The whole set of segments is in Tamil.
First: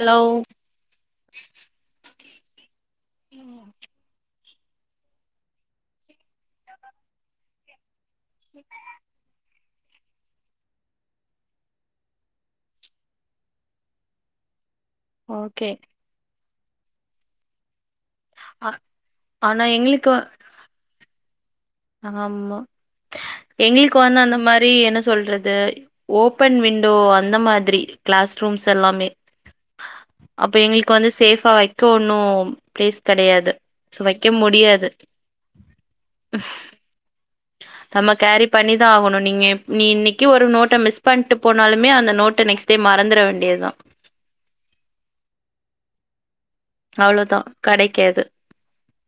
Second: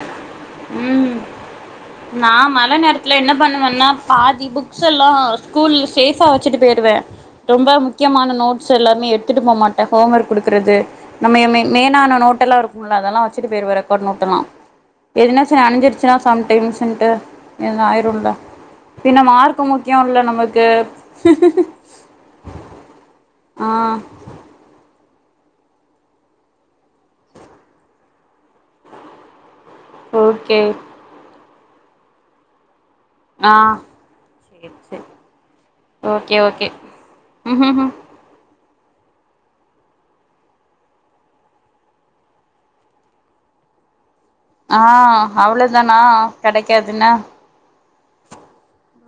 ஹலோ உம் நா மழ நேரத்துல என்ன பண்ணுவேன்னா பாதி புக்ஸ் எல்லா ஸ்கூல்ல சேஃபா வச்சுட்டு போயிருவே ரொம்ப முக்கியமான நோட்ஸ் எல்லாமே எடுத் த்துட்டு போமாட்டேன் ஹோம் ஒர்க் குடுக்குறது நம்மயமே மேய்னான நோட்டெல்லாம் இருக்கும்ல அதெல்லா வச்சுட்டு போயிருவே ரெக்கார்ட் நோட்டு எல்லா எதுனா ச ஓகே அணஞ்சிருச்சுனா சம்டைம்ஸ்ன்ட்டு எதுவு ஆயிரும்ல ஆ பின்ன ஆனா மார்க் முக்கியம் எங்களுக்கு இல்ல நமக்கு ஆமா ஆ எங்களுக்கு வந்து அந்த மாரி என்ன சொல்ற து ஓபன் விண்டோ அந்த மாதிரி கிளாஸ் ரூம்ஸ் எல்லாமே அப்ப ஓகே எங்களுக்கு வந்து சேஃபா வைக்க ஒன்னும் பிளேஸ் ஆ கெடையாது சோ வக்க சேரி முடியாது சேரி ஓகே ஓகே நம்ம கேரி பண்ணிதா ஆகணும் நீங்க நீ இன்னைக்கு ஒரு நோட்ட மிஸ் பண்ட்டு போனாலுமே அந்த நோட்ட நெக்ஸ் டே மறந்துற வேண்டியதுதா ஆ அவ்ளோ தானா கெடைக்காதுன்னா அவ்ளோதா கெடைக்காது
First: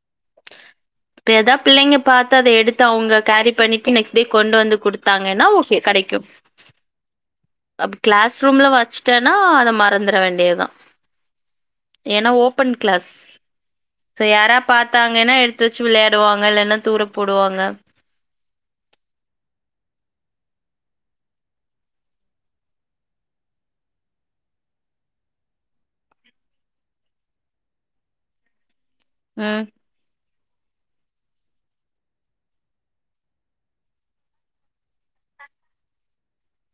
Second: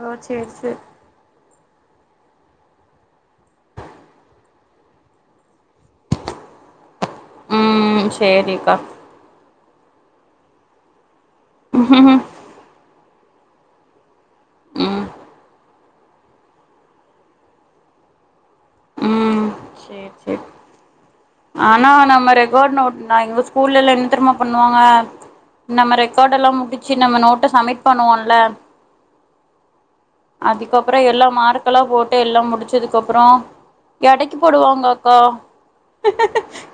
அ சேரி சேரி இப்ப எதா பிள்ளைங்க பாத்து அத எடுத்து அவுங்க கேரி பண்ணிட்டு நெக்ஸ்ட் டே கொண்டு வந்து குடுத் த்தாங்கன்னா ஓகே கெடைக்கும் அப் ம் கிளாஸ் ரூம்ல சேரிக்கா வச்சுட்டேன்னா அத மறந்துட வேண்டியதுதா ம் ஏன்னா ஓபன் கிளாஸ் செ யாரா பாத்தாங்கன்னா எடுத்துச் ச்சு வெளையாடுவாங்க இல்லன்னா தூர போடுவாங்க உம் சேரி சேரி ஆனா நம்ம ரெக்காட் நோட் எங்க ஸ்கூல்ல எல்லா என்ன தெரியுமா பண்ணுவாங்க நம்ம ரெக்கார்டெல்லா முடிச்சு நம்ம நோட்ட சமிட் பண்ணுவோம்ல உம் அதுக்கப்றோ எல்லா மார்க்கெல்லா போட்டு எல்லா முடிச்சதுக்கு அப்றோ எடைக்கு போடுவாங்க அக்கா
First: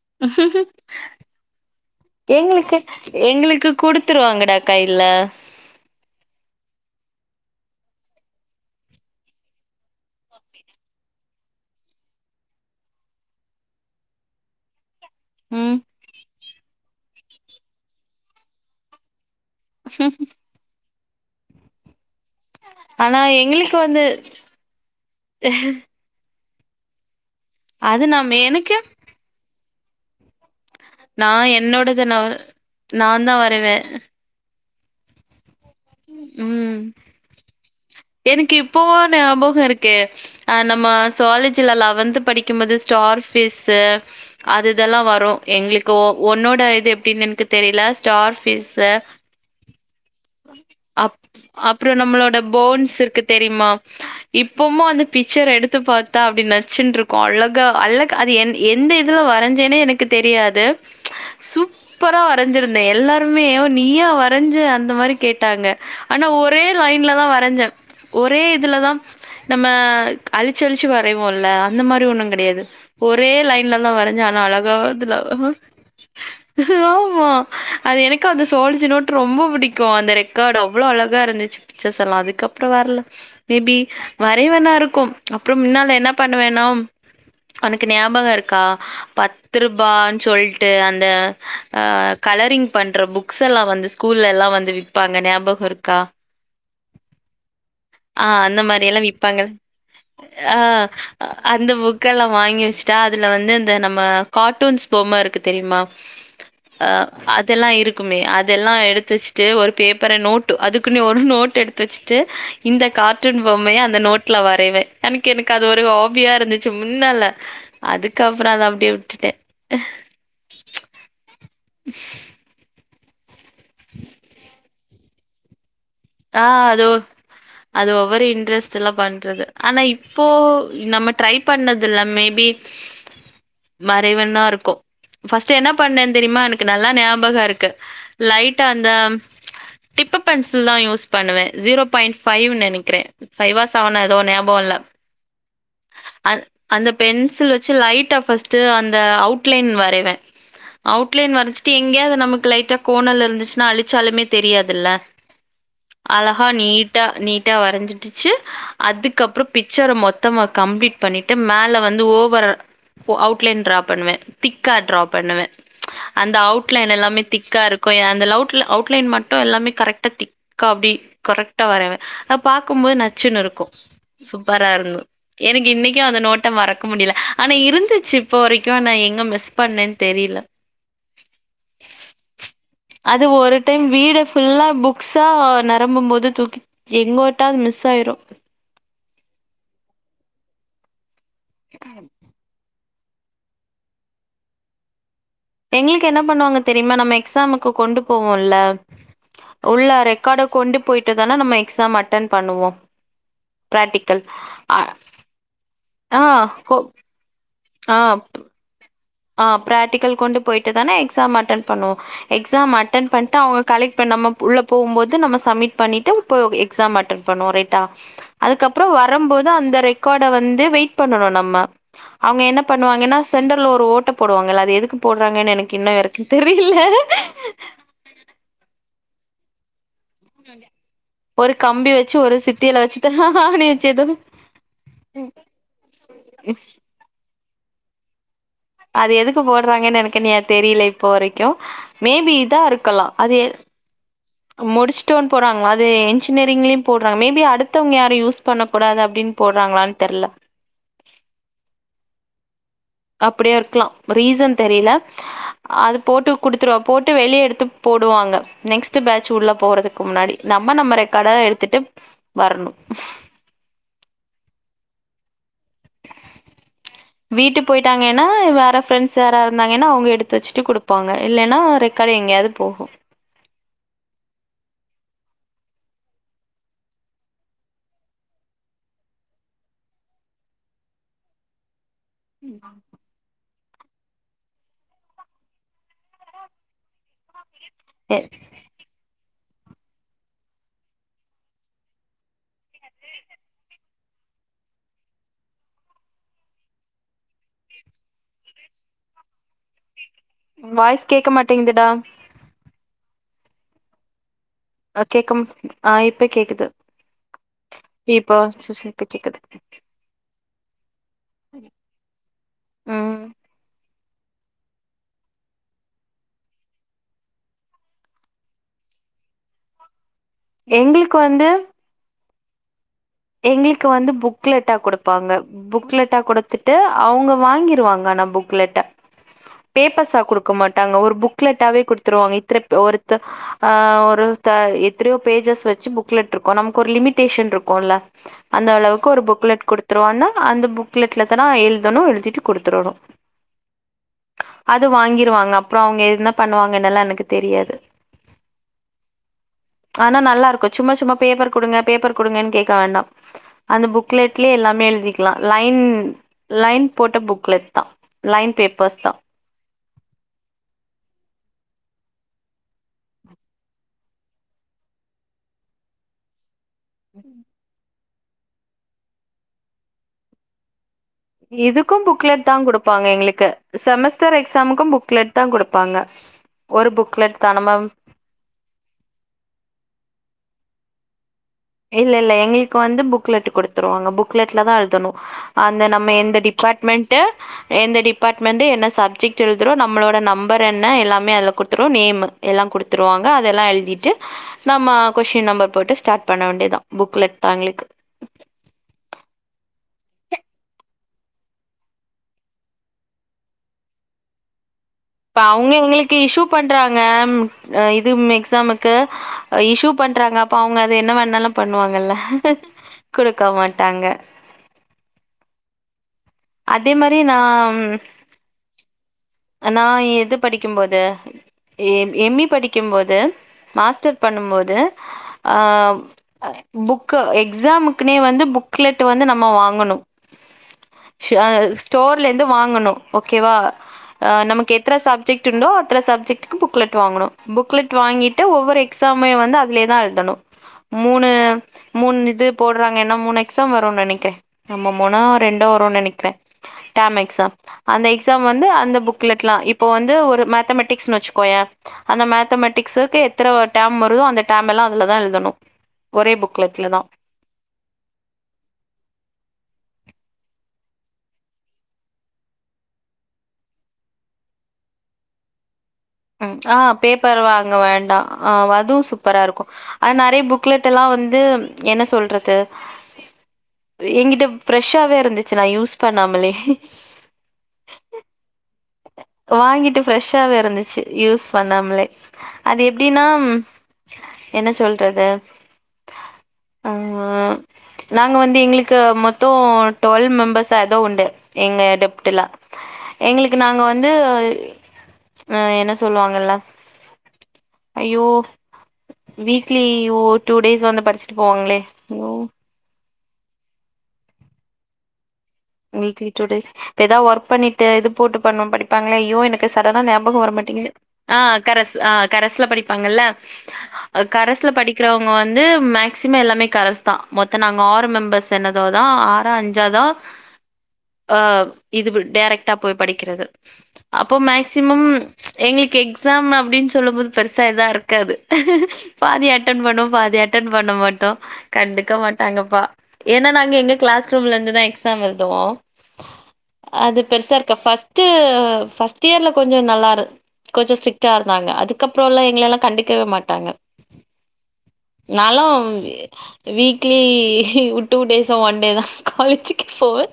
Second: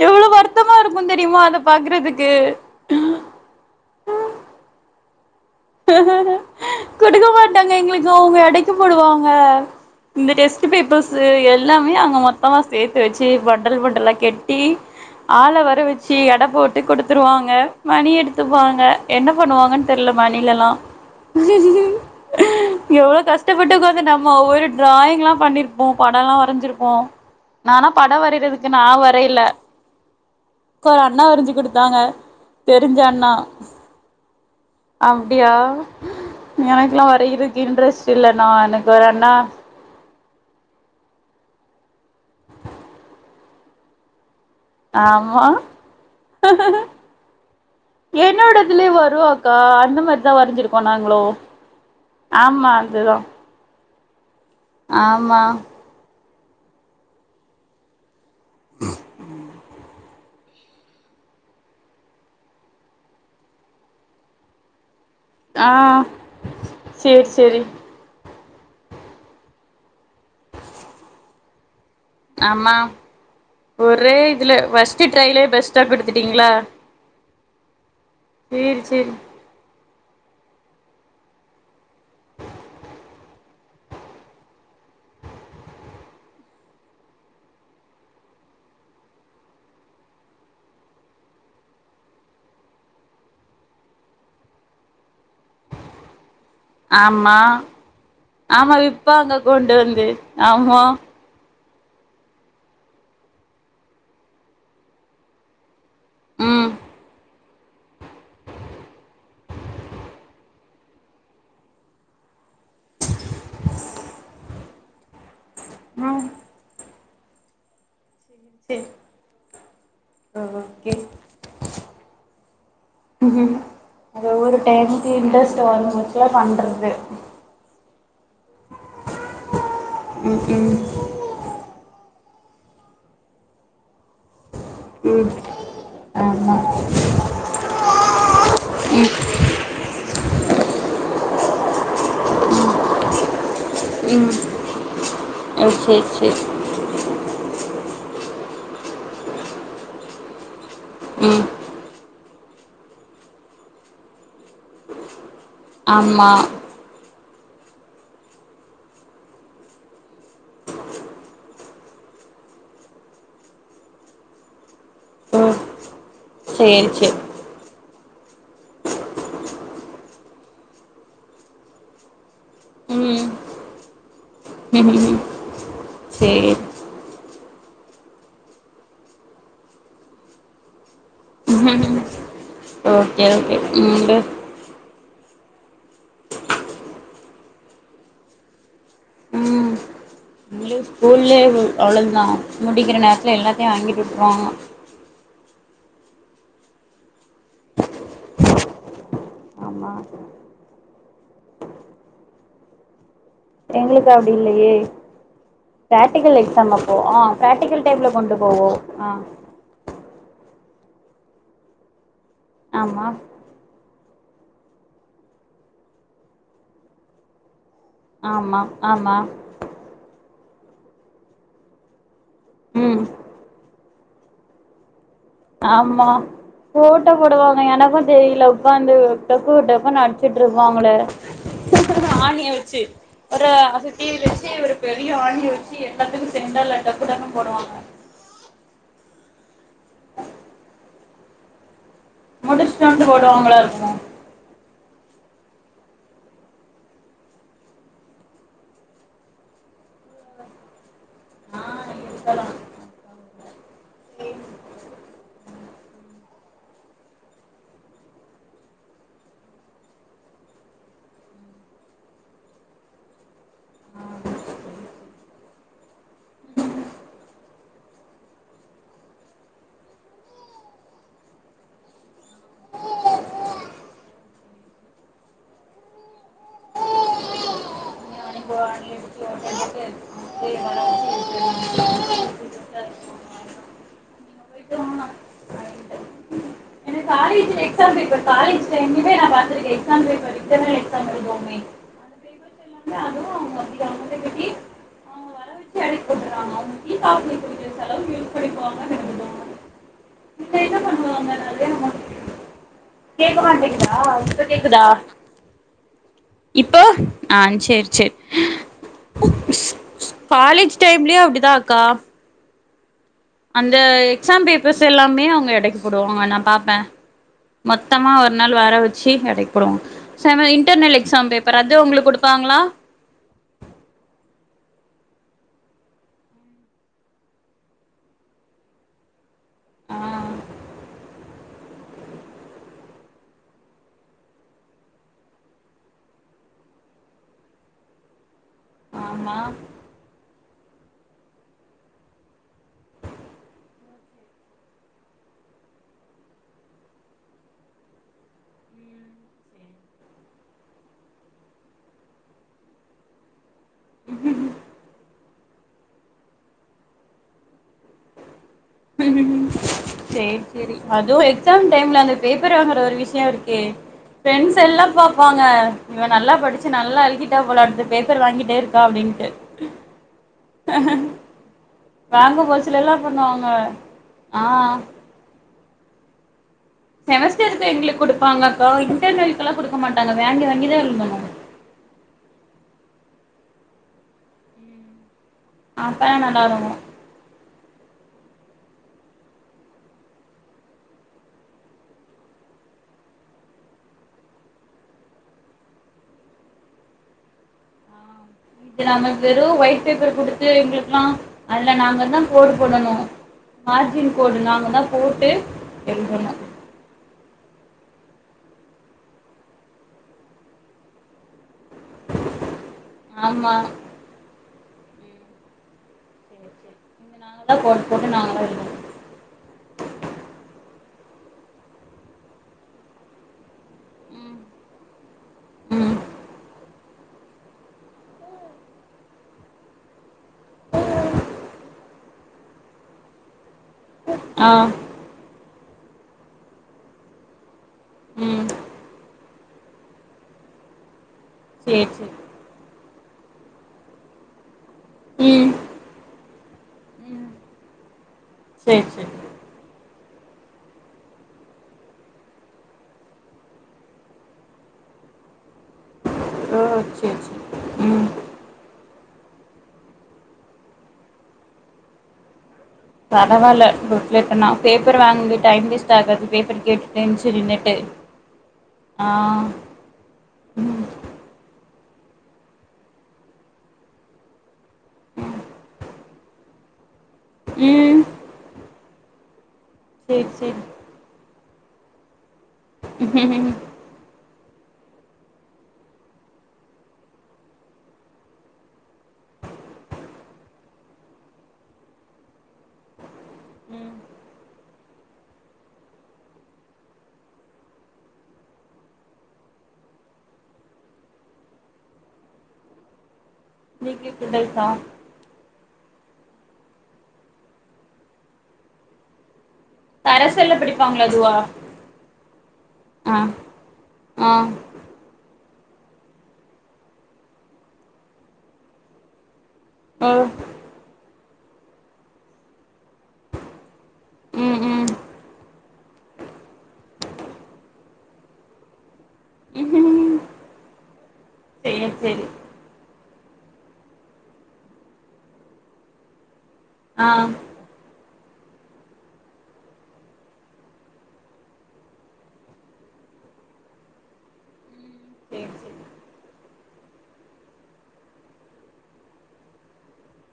எவ்ளவு வருத்தமா இருக்கு தெரியுமா அத பாக்குறதுக்கு எங்களுக்கு எங்களுக்கு குடுத்துருவாங்கடா கையில குடுக்க மாட்டாங்க எங்களுக்கு எல்லா அவுங்க எடைக்கு போடுவாங்க இந்த டெஸ்ட் பேப்பர்ஸு எல்லாமே அவுங்க மொத்தமா சேத்து வச்சு பண்டல் பண்டலா கெட்டி ஆள ம் வர வச்சு எட போட்டு குடுத்துருவாங்க மணி எடுத்துப்பாங்க என்ன பண்ணுவாங்கன்னு தெரியல மணிலல்லா எவ்ளவு ஆனா கஷ்டப்பட்டு எங்களுக்கு வந்து உக்காந்து நம்ம ஒவ்வொரு டிராயிங் எல்லா பண்ணிருப்போ பட எல்லா வரஞ்சிருப்போ டிராயிங் எல்லா நானா அது பட நம்ம வரயறதுக்கு எனக்கு நா வரைல க்கா அண்ணா நா வரஞ்சு குடுத்தாங்க என்னோடது நா தெரிஞ்ச அண்ணா நாந்தா வரைவே அப்டியா ம் எனக்கெல்லா வரையறக்கு இன்ட்ரெஸ்ட் இல்ல நா எனக்கு ஒரு அண்ணா இப்ப இருக்கு அ நம்ம சுவாலஜில லெவந்து படிக்கும்போது ஸ்டார் பீஸ்ஸூ அது இதெல்லா வரு ஆமா எங்ளுக்கு உன்னோட இது எப்டின்னு என்கு தெரில ஸ்டார் ஃபிஸ்ஸூ ஆ அந்த மாரிதா வரைஞ்சிருக்கோ நாங்களு ஆமா அது தா தெரிய்மா இப்பமு அந்த பிச்சர் எடுத்து பாத்தா அப்டி நச்சுனுரிக்கு அழகா அழக் அது என் எந்த இதுல வரைஞ்சேன்னு எனக்கு தெரியாது சூப்பரா வரைஞ்சிருந்தே எல்லாருமே ஓ நீயா வரைஞ்ச அந்த மாரி ட்டாங்க ஆ ஆனா ஒரே லைன்லதா சேரி சேரி வரஞ்சே ஒரே இதுல தா நம்ம அழிச்சி அழிச்சி வரைவோல்ல அந்த மாரி ஒன்னு கெடையாது ஆமா ஒரே லைன்லதா ஒரே வரைஞ்ச ஆனா இதுல ஃபஸ்ட்டு அழகாவதுல ட்ரைலயே பெஸ்ட்டா குடுத்துட்டீங்களா ஆமா அது எனக்கு அந்த சேரி சுவாலஜி சேரி நோட் ரொம்ப புடிக் க்கு அந்த ரெக்கார்டு அவ்ளோ அழகா இருந்துச்சு பிச்சர்ஸ்ல்லா அதுக்கப்றோ வர்ல மேபி வரைய்வேணா இருக்கு அப்புற முன்னால என்ன பண்ணுவேனாம் ஒனக்கு ஞாபக இருக்கா பத் பத்திருபான்னு சொல்லிட்டு அந்த அ கலரிங் பண்ற புக்ஸ் எல்லா வந்து ஸ்கூல்லலா வந்து விப்பாங்க ஞாபக இருக்கா ஆமா ஆ அந்த ஆமா மாரி எல்லா விப்பாங்க கொண்டு வந்து ஆ ஆமா அந்த புக்கெல்லா வாங்கி வெச்சுட்டா அதுல வந்து இந்த நம்ம கார்ட்டூன்ஸ் பொம்மருக்கு தெரிமா ம் அ அதெல்லா இருக்குமே அதெல்லா எடுத்துச்சுட் த்து ஒரு பேப்பர நோட்டு அதுக்குனு ஒரு நோட் எடுத்து வெச்சுட்டு இந்த கார்ட்டூன் பொம்மைய அந்த நோட்டு் ட்ல வரைவே அனக்கு எனக்கு அது ஒரு ஆ ஹாபியா இருந்துச்சு முன்னால அதுக்கப்புற அத சேரி அப்டியே விட்டுட்டே ஓகே அத என்க் இன்ட்ரஸ்ட் வந்திச்சா ஆ அது பண்றது ஒ அது ஒவ்வரு இன்ட்ரெஸ்ட்ல்லா பண்றது ஆனா இப்போ ம் ம் நம்ம ட்ரைப் இப்பண்ணது இல்லாமே மே பி மறைவண்ணா இருக்கு ம் பர்ஸ்ட் என்ன பண்ணேன்னு தெரிமா ஆமா எனக்கு நல்லா ஞாபக இருக்கு லைட்டா அந்த ம் டிப்பு பென்சில் தா யூஸ் பண்ணுவே ஜீரோ பாயி்ன்ட் பபைவ்னு நெனைக்கிறே பஃவா செவனா ஏதோ ம் ஞாபகோ இல்ல ஓ சேரி அ சேரி அந்த பென்சில் வெச்சு லைட்டா ஃபர்ஸ்ட் அந்த அவுட்லைன் வரைவே அவுட்லைன் ம் வரைச்சிட்டு எங்கேயா அது நமக்கு லைட்டா கோனல் இருந்துச்சுன்னா அழிச்சாலுமே தெரியாதுல்ல ஆமா அழகா நீட்டா நீட்டா வரைஞ்சிட்டுச்சு அதுக்கப்றோ பிக்சர மொத்தமா கம்ப்ளீட் பண்ணிட்டு மேல வந்து ஓவரா அவுட்லைன் ட்ரா பண்வே திக்கா ட்ரா ஓ பண்வே அந்த அவுட் சேரி லைன் சேரி எல்லாமே திக்காருக்கு அந்த அவுட் அவுட்லைன் மட்டு எல்லாமே கரெக்டா திக் கா அப்டி கரெக்ட்டா வரைவே அ பாக்கும்போது ம் நச்சுன்னுருக்கு சூப்பரா இருந்து ம் எனக்கு இன்னைக்கு அந்த சேரி நோட்டம் வர முடில ஆனா இருந்துச்சு இப்போ வரைக்கு நா எங்க மிஸ் பண்ணேன்னு தெரில உஹம் அது ஒரு டைம் வீடு ஃபுல்லா புக்ஸாக நெரம்பும்போது தூக்கி எங்கோட்டா அது மிஸ் ஆயிரு எங்களுக்கு ஸ்கூல்லே அவ்ளோதா முடிக்கிற நேரத்தில எல்லாத்தையு வாங்கிட் வி்ட்ருவாங்க எங்ளுக்கு என்ன பண்ணுவாங்க தெரிமா நம்ம எக்ஸாமுக்கு கொண்டு போவோல்ல ஆமா உள்ள ரெக்கார்ட கொண்டு போயிட்டு தானே நம்ம எக்ஸாம் அட்டன் பண்ணுவோ எங்களுக்கு அப்படி இல்லையே ஆ பிரக்டிகல் எக்ஸாம் கொ அப்போ ஆ பிராக்டிக்கல் ஆ டைமில கொண்டு ப்- போவோ ஆ ஆ பிராக்டிக்கல் கொண்டு போயிட்டு தானே எக்ஸாம் அட்டன் பண்ணுவோம் எக்ஸாம் ஆமா அட்டன் பண்ணிட்டு அவங்க கலெக்ட் ப நம்ம உள்ள போகுபோது நம்ம சப்மிட் பண்ணிட்டு போ எக்ஸாம் அட்டென் பண்ணுவோ ரைட்டா ஆமா அதுக்கப்பற ஆமா வரம்போது அந்த கடோ வந்து வெயிட் பண்ணனும் நம்ம அவங்க என்ன ம் பண்ணுவாங்கன்னா சென்டர் ல ஒரு ஓட் ட போடுவாங்காள அது எதுக்கு போட்ராங்கன்னு ஆமா ஓட்ட போடுவாங்க எனக்கு தெரியல உக்காந்து டொக்கும் டொக்குன்னு ட்டு இருப்பாங்கலே ஒரு கம்பி வச்சு ஒரு ஆணிய சித்தியில ஆச்சு வச்சுட்டு ஒரு ஆணி வச்சு ஏதோ சுத்தில் வச்சு ஒரு பெரிய ஆணிய வச்சு எல்லாத்துக்கு சென்டர் லா டோக்கு டோக்குண்ணு போடுவாங்க அது எதுக்கு போடுறாங்கன்னு எனக்கு நீ தெரியல இப்போ வரைக்கு மேபி இதா முடிச்சுட்டு இருக்கலா வந்து அது போடுவாங்களா இருக்கு முடிச்சுட்டோன்னு போறாங்கல அது இன்ஜினியரிங்லயும் போடுறாங்க மேபி அடுத்தவங்க யாரு யூஸ் பண்ண கூடாது அப்படின் போட்றாங்களான்னு தெரில ஆ [inaudible] அப்டியா இருக்கலா ரீசன் தெரியல அது போட்டு குடுத்துருவா போட்டு வெளியே எடுத்து போடுவாங்க நெக்ஸ்ட் பேட்ச் உள்ள போறதுக்கு முன்னாடி நம்ம நம்ம ரெக்கார்ட எடுத்துட்டு வரணு வீட்டு போயிட்டாங்கன்னா வேற ஃப்ரெண்ட்ஸ் யாரா இருந்தாங்கன்னா அவங்க எடுத்து வச்சுட்டு குடுப்பாங்க இல்லன்னா அது எங்கயாது போகு [unintelligible] ஆணி அடிச்சு ஓட்ட போட்டு [unintelligible] ம் ஆ [unintelligible] எனக்கு காலேஜில் எக்ஸாம் எ பேப்பர் காலேஜ்ல டைம்லேயே நா பாத்துருக்க எக்ஸாம் பேப்பர் இப்பாத எக்சாம் எழுதுவோமே அந்த பேப்பர்ஸ் எல்லாமே அதுவும் அவங்க அப்படி அவங்கள்ட்ட கட்டி அவங்க வர வச்சு அடைக்க போட்டுறாங்க அவங்க டீ காஃபி குடிக்கிற செலவு யூஸ் பண்ணிக்குவாங்கன்னு எனக்கு தோணும் இதில் என்ன வாய்ஸ் கேட்க பண்ணுவாங்க மாட்டேங்குது டா கேக்க மாட்டேங்குதா கேக்குதா அ கேக்க ஆ இப்ப கேக்குது இப்போ ஆ செரி செர் இப்போ சு- சு- இப்ப கேக்குது காலேஜ் டைம்லயும் அப்டிதா ஆக்கா ம் அந்த எக்ஸாம் பேப்பர்ஸ் எல்லாமே அவங்க எடைக்கு போடுவாங்க நா பாப்பே மொத்தமா ஒரு நாள் வர வச்சு எடைக்குபோடுவாங் சோ இன்டர்னல் எங்களுக்கு எக்ஸாம் வந்து பேப்பர் அது உங்களுக்கு குடுப்பாங்களா எங்களுக்கு வந்து புக்லெட்டா குடுப்பாங்க புக்லெட்டா குடுத்துட்டு அவங்க வாங்கிருவாங்க அனா புக்லெட்டா ஆ பேப்பர்ஸ்ஸா குடுக்க மாட்டாங்க ஒரு புக்லெட்டாவே குடுத்துருவாங்க இத்தன ஒருத்த ஆ ஒருத்த எத்தனையோ பேஜஸ் வச்சு புக்லெட் இருக்கு நமக்கு ஒரு லிமிடேஷன் இருக்குல அந்த அளவுக்கு ஒரு ஆமா புக்லெட் குடுத் அப்புற என்ன அந்த புக்லெட்ல எத்தன எழுதணு எழுதிட்டு கொடுத்தரணு அது வாங்கிருவாங்க அப்ரோ அவங்க என்ன பண்ணுவாங்கன்னலா எனக்கு தெரியாது ஆனா நல்லா இருக்கு சும்மா சும்மா பேப்பர் குடுங்க பேப்பர் குடுங்கன்னு கேட்க வேண்டா அந்த புக்லெட்லயே எல்லாமே எழுதிக் லா லைன் லைன் போட்ட புக் லெட்த்தா லைன் பேப் ம் சே சேரி அதுவு எக்ஸாம் டைம்ல அந்த பேப்பர் வாங்குற ஒரு விஷய இருக்கே ஃப்ரெண்ட்ஸ் எல்லா பாப்பாங்க இவ நல்லா படிச்சு நல்லா எழுதிட்டா போல அடுத்து பேப்பர் வாங்கிட்டே இருக்கா அப்படின்ட்டு இதுக்கும் புக்லெட் தா குடுப்பாங்க பண்ணுவாங்க எங்களுக்கு செமஸ்டர் ஆ எக்ஸாமுக்கு புக்லெட் தா குடுப்பாங்க ஒரு புக்லெட் தான் செமஸ்டருக்கு நம்ம எங்களுக்கு குடுப்பாங்கக்கா இன்டர்னல்க்லா குடுக்க மாட்டாங்க வாங்கி வாங்கிதா எழுதனு இல்ல இல்ல எங்களுக்கு வந்து புக்லெட் குடுத்துருவாங்க புக்லெட்ல தா எழுதணு அந்த நம்ம அப்பதா எந்த நல்லாருக்கு டிபார்ட்மெண்ட்டு எந்த டிபார்ட்மெண்ட்டு என்ன சப்ஜெக்ட் எழுதுறோ நம்மளோட நம்பர் என்ன எல்லாமே அதுல குடுத்துரு நேமு எல்லா குடுத்துருவாங்க அதெல்லா எழுதிட்டு நம்ம கொஸ்டின் நம்பர் போட்டு ஸ்டார்ட் பண்ண வேண்டிய தா புக்லெட் தா எங்களுக்கு இது நம்ம வெறு ஒயிட் பேப்பர் குடுத்து எங்களுக்குல்லா அதுல நாங்க தா கோடு போடணு மார்ஜின் கோடு நாங்க தா போட்டு அப்ப அவுங்க எங்களுக்கு எழுதணு இஷு பண்றாங்க இதும் எக்ஸாமுக்கு இஷு பண்றாங்க அப்ப அவுங்க அது என்னவா இருந்தாலும் பண்ணுவாங்கல்ல குடுக்க ஆமா மாட்டாங்க அதே இங்க மாரி நாங்க தா நாம் போட்டு போட்டு நாங்க தா எழுதணு நா இது படிக்கும்போது எ எம் இ படிக்கும் போது மாஸ்டர் ம் பண்ணும்போது ஆ ம் புக்கு எக்ஸாமுக்குனே வந்து புக்லெட்டு வந்து நம்ம வாங்கணு ஷால் ஸ்டோர்ல இருந்து வாங்கணு ஓகேவா அ ஆ நமக்கு எத்தன சப் ஜெக்ட் உண்டோ அத்தன சப்ஜெக்ட்க்கும் புக்லெட் வாங்கணு புக்லெட் வாங்கிட்டு ம் ஒவ்வொரு எக்ஸாமயு வந்து அதுலே தா எழுதணு மூணு சேரி சேரி மூணு இது போடுறாங்க ஏன்னா மூணு எக்ஸாம் வருனு நெனைக்கிறே நம்ப மூணோ ம் ரெண்டோ வருனு நெனைக் கிறே டேர்ம் ம் எக்ஸாம் அந்த எக்ஸாம் வந்து சேரி அந்த சேரி புக்லெட் லா இப்போ வந்து ஒரு மேத்தமெட்டிக்ஸ்னு வச்சுக்கோயே அந்த மேத்தமெட்டிக்ஸ்க்கு எத்தன ஒரு டேர்ம் வருதோ அந்த டேர்ம் எல்லா அதுலதா எழுதணு ஒரே ஓ புக்லெட்ல தா சேரி சேரி ம் பரவாயில்ல புக்லெட்டுனா பேப்பர் வாங்கி டைம் வேஸ்ட் ஆகாது ம் பேப்பர் ஆ கேட்டுட்டு பேப்பர் வாங்க நின்னுட்டு வேண்டா ஆ ஆ அதுவு சூப்பரா இருக்கு அனா நறையா ம் புக்லெட் எல்லா வந்து என்ன சொல்றது என்கிட்ட ப்ரெஷ்ஷாவே இருந்துச்சு நா யூஸ் பண்ணாமலே ம் வாங்கிட்டு சேரி ஃப்ரெஷ்ஷாவே சேரி இருந்துச்சு யூஸ் பண்ணாமலே அது எப்படின்னா என்ன சொல்றது ஆ நாங்க வந்து எங்களுக்கு மொத்தோ டுவெல்வ் மெம்பர்ஸ்சா எதோ உண்டு எங்க டெப்ட்ல எங்களுக்கு நாங்க ம் வந்து அ என்ன சொல்லுவாங்க எல்லா ஐயோ வீக்லி டூ டேஸ் வந்து படிச்சுட்டு போவாங்களே வீக்லி டூடேஸா வீக்லி டூடேஸ் எதா ஒர்க் பண்ணிட்டு இது போட்டு பண்ணு படிப்பாங்களே ஐயோ எனக் கு சடனா ஞாபக அரசெல்ல வரமாட்டேங்குது படிப்பாங்களா அதுவா ஆ கரஸ் ஆ கரஸ்ல ஆ படிப்பாங்கல்ல அ ஆ கரஸ்ல படிக் கிறவங்க வந்து மேக்சிமம் எல்லாமே கரஸ் தா மொத்த நாங்க ஆறு மெம்பர்ஸ் என்னதோதா ஆறா அஞ் ஜதோ ஓ அ இதுவு டேரக்ட்டா போய் படிக்கிறது அப்போ ம் ம் மேக்சிமம் எங்ளுக்கு எக்ஸாம் அப்டின் சொல்லும் போது பெருசா எதா இருக்காது பாதி அட்டன் பண்ணுவோ பாதி அட்டன் பண்ண மாட்டோ சேரி கண்டுக்க சேரி மாட்டாங்கப்பா ஏன்னா நாங்க எங்க க்ளாஸ் ரூம்ல இருந்துதா எக்ஸாம் எழ்த் துவோ ஆ அது பெர்சார் ஃபஸ்ட்டு ஃபஸ்ட் இயர்ல கொஞ்ச நல்லாரு கொஞ்ச ஸ்ட்ரிக்ட்டா இருந்தாங்க அதுக்கப்றலா எங்கலல்லா கண்டுக்கவே மாட்டாங்க சேரி நாலோ சேரி weekly two days one day தா காலேஜிக்கு போவே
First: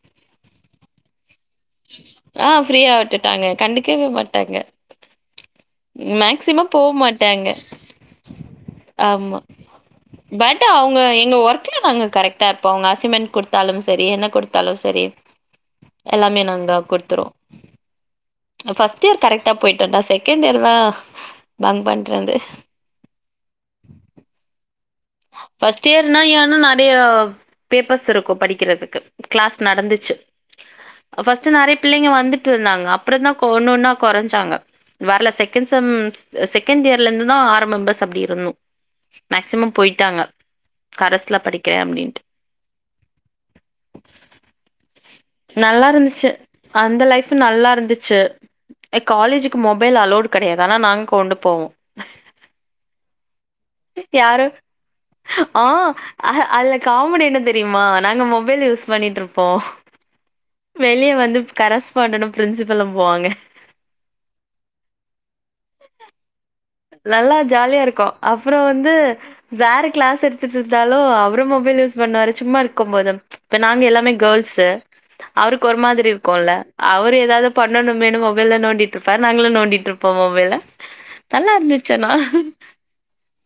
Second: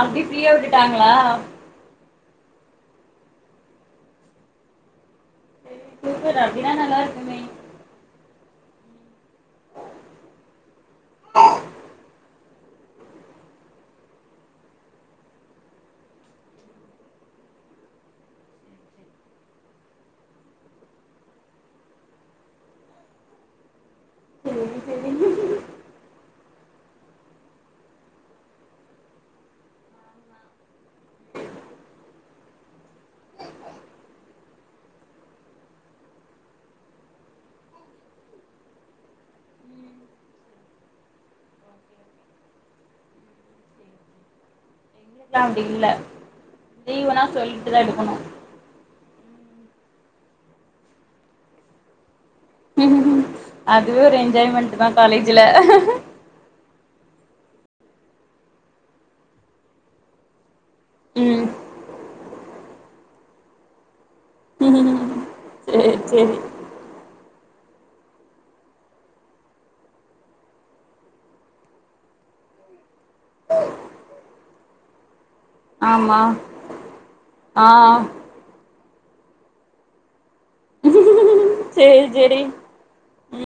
அப்டி ப்ரீயா உட்டுட்டாங்ளா அ ப்ரீயா உட்டுட்டாங்க கண்டுக்கவே மாட்டாங்க சரி, சூப்பர் மேக்சிமம் அப்டின்னா நல்லா இருக்குமே போமாட்டாங்க ஆமா பட் அவுங்க எங்க ஒர்க்ல நாங்க கரெக்டா இருப்போ அவுங்க அசைமெண்ட் குடுத்தாலு செரி என்ன குடு தாலு செரி எல்லாமே நாங்க குட்த்துரு ஃபஸ்ட் இயர் கரெக்டா போயிட்டோடா செகெண்ட் இயர் தா பங்க் பண்றது ஃபஸ்ட் இயர்னா ஏன்னா நறைய பேப்பர்ஸ் இருக்கு படிக்கிறதுக்கு க்ளாஸ் நடந்துச்சு ஃபஸ்ட்டு நறைய பிள்ளைங்க வந்துட்ருந்தாங்க அப்றந்தா ஒன்னு ஒன்னா கொறஞ்சாங்க வர்ல செக்கெண் செம் செக்கெண் இயர்லேந்து தா ஆறு மெம்பர்ஸ் அப்டி இருந்தோ மேக்சிமம் பொய் ட்டாங்க கரஸ்ல படிக்கிறே அப்டின்ட்டு எங்களுக்குலா அப்டி இல்ல நல்லாருந்துச்சு அந்த லீவுனா லைஃப் சொல்லிட்டுதா எடுக்கணு நல்லாருந்துச்சு ஏ காலேஜுக்கு மொபைல் அலோடு கடையாது ஆனா நாங் கொண்டு போவோ அதுவே ஒரு யாரு என்ஜாய்மண்ட் ஆ அ அதுல காமடி என்ன தெரியுமா நாங்க மொபைல் யூஸ் பண்ணிட்ருப்போ வெளிய வந்து ம் கரஸ்பாண்டனு பிரின்சிபலு போவாங்க சேர் சேரி நல்லா ஜாலியா இருக்கு அப்புற வந்து வேற க்ளாஸ் எடுத்துட்ருந்தாலு அவுரு மொபைல் யூஸ் பண்ணுவாரு சும்மா இருக்கும்போதும் இப்ப நாங்க எல்லாமே கோள்ஸு அவுருக் ஒரு மாதுரி ஆமா இருக்குல்ல அவுரு எதாவ்து ஆ பண்ணனுமேனு மொப் வெள்ள நோண்டிட்ருப்பாரு நாங்களு நோண்டிட்ருப்போ மொபைல நல்லா இருந்துச் சேரி அனா சேரி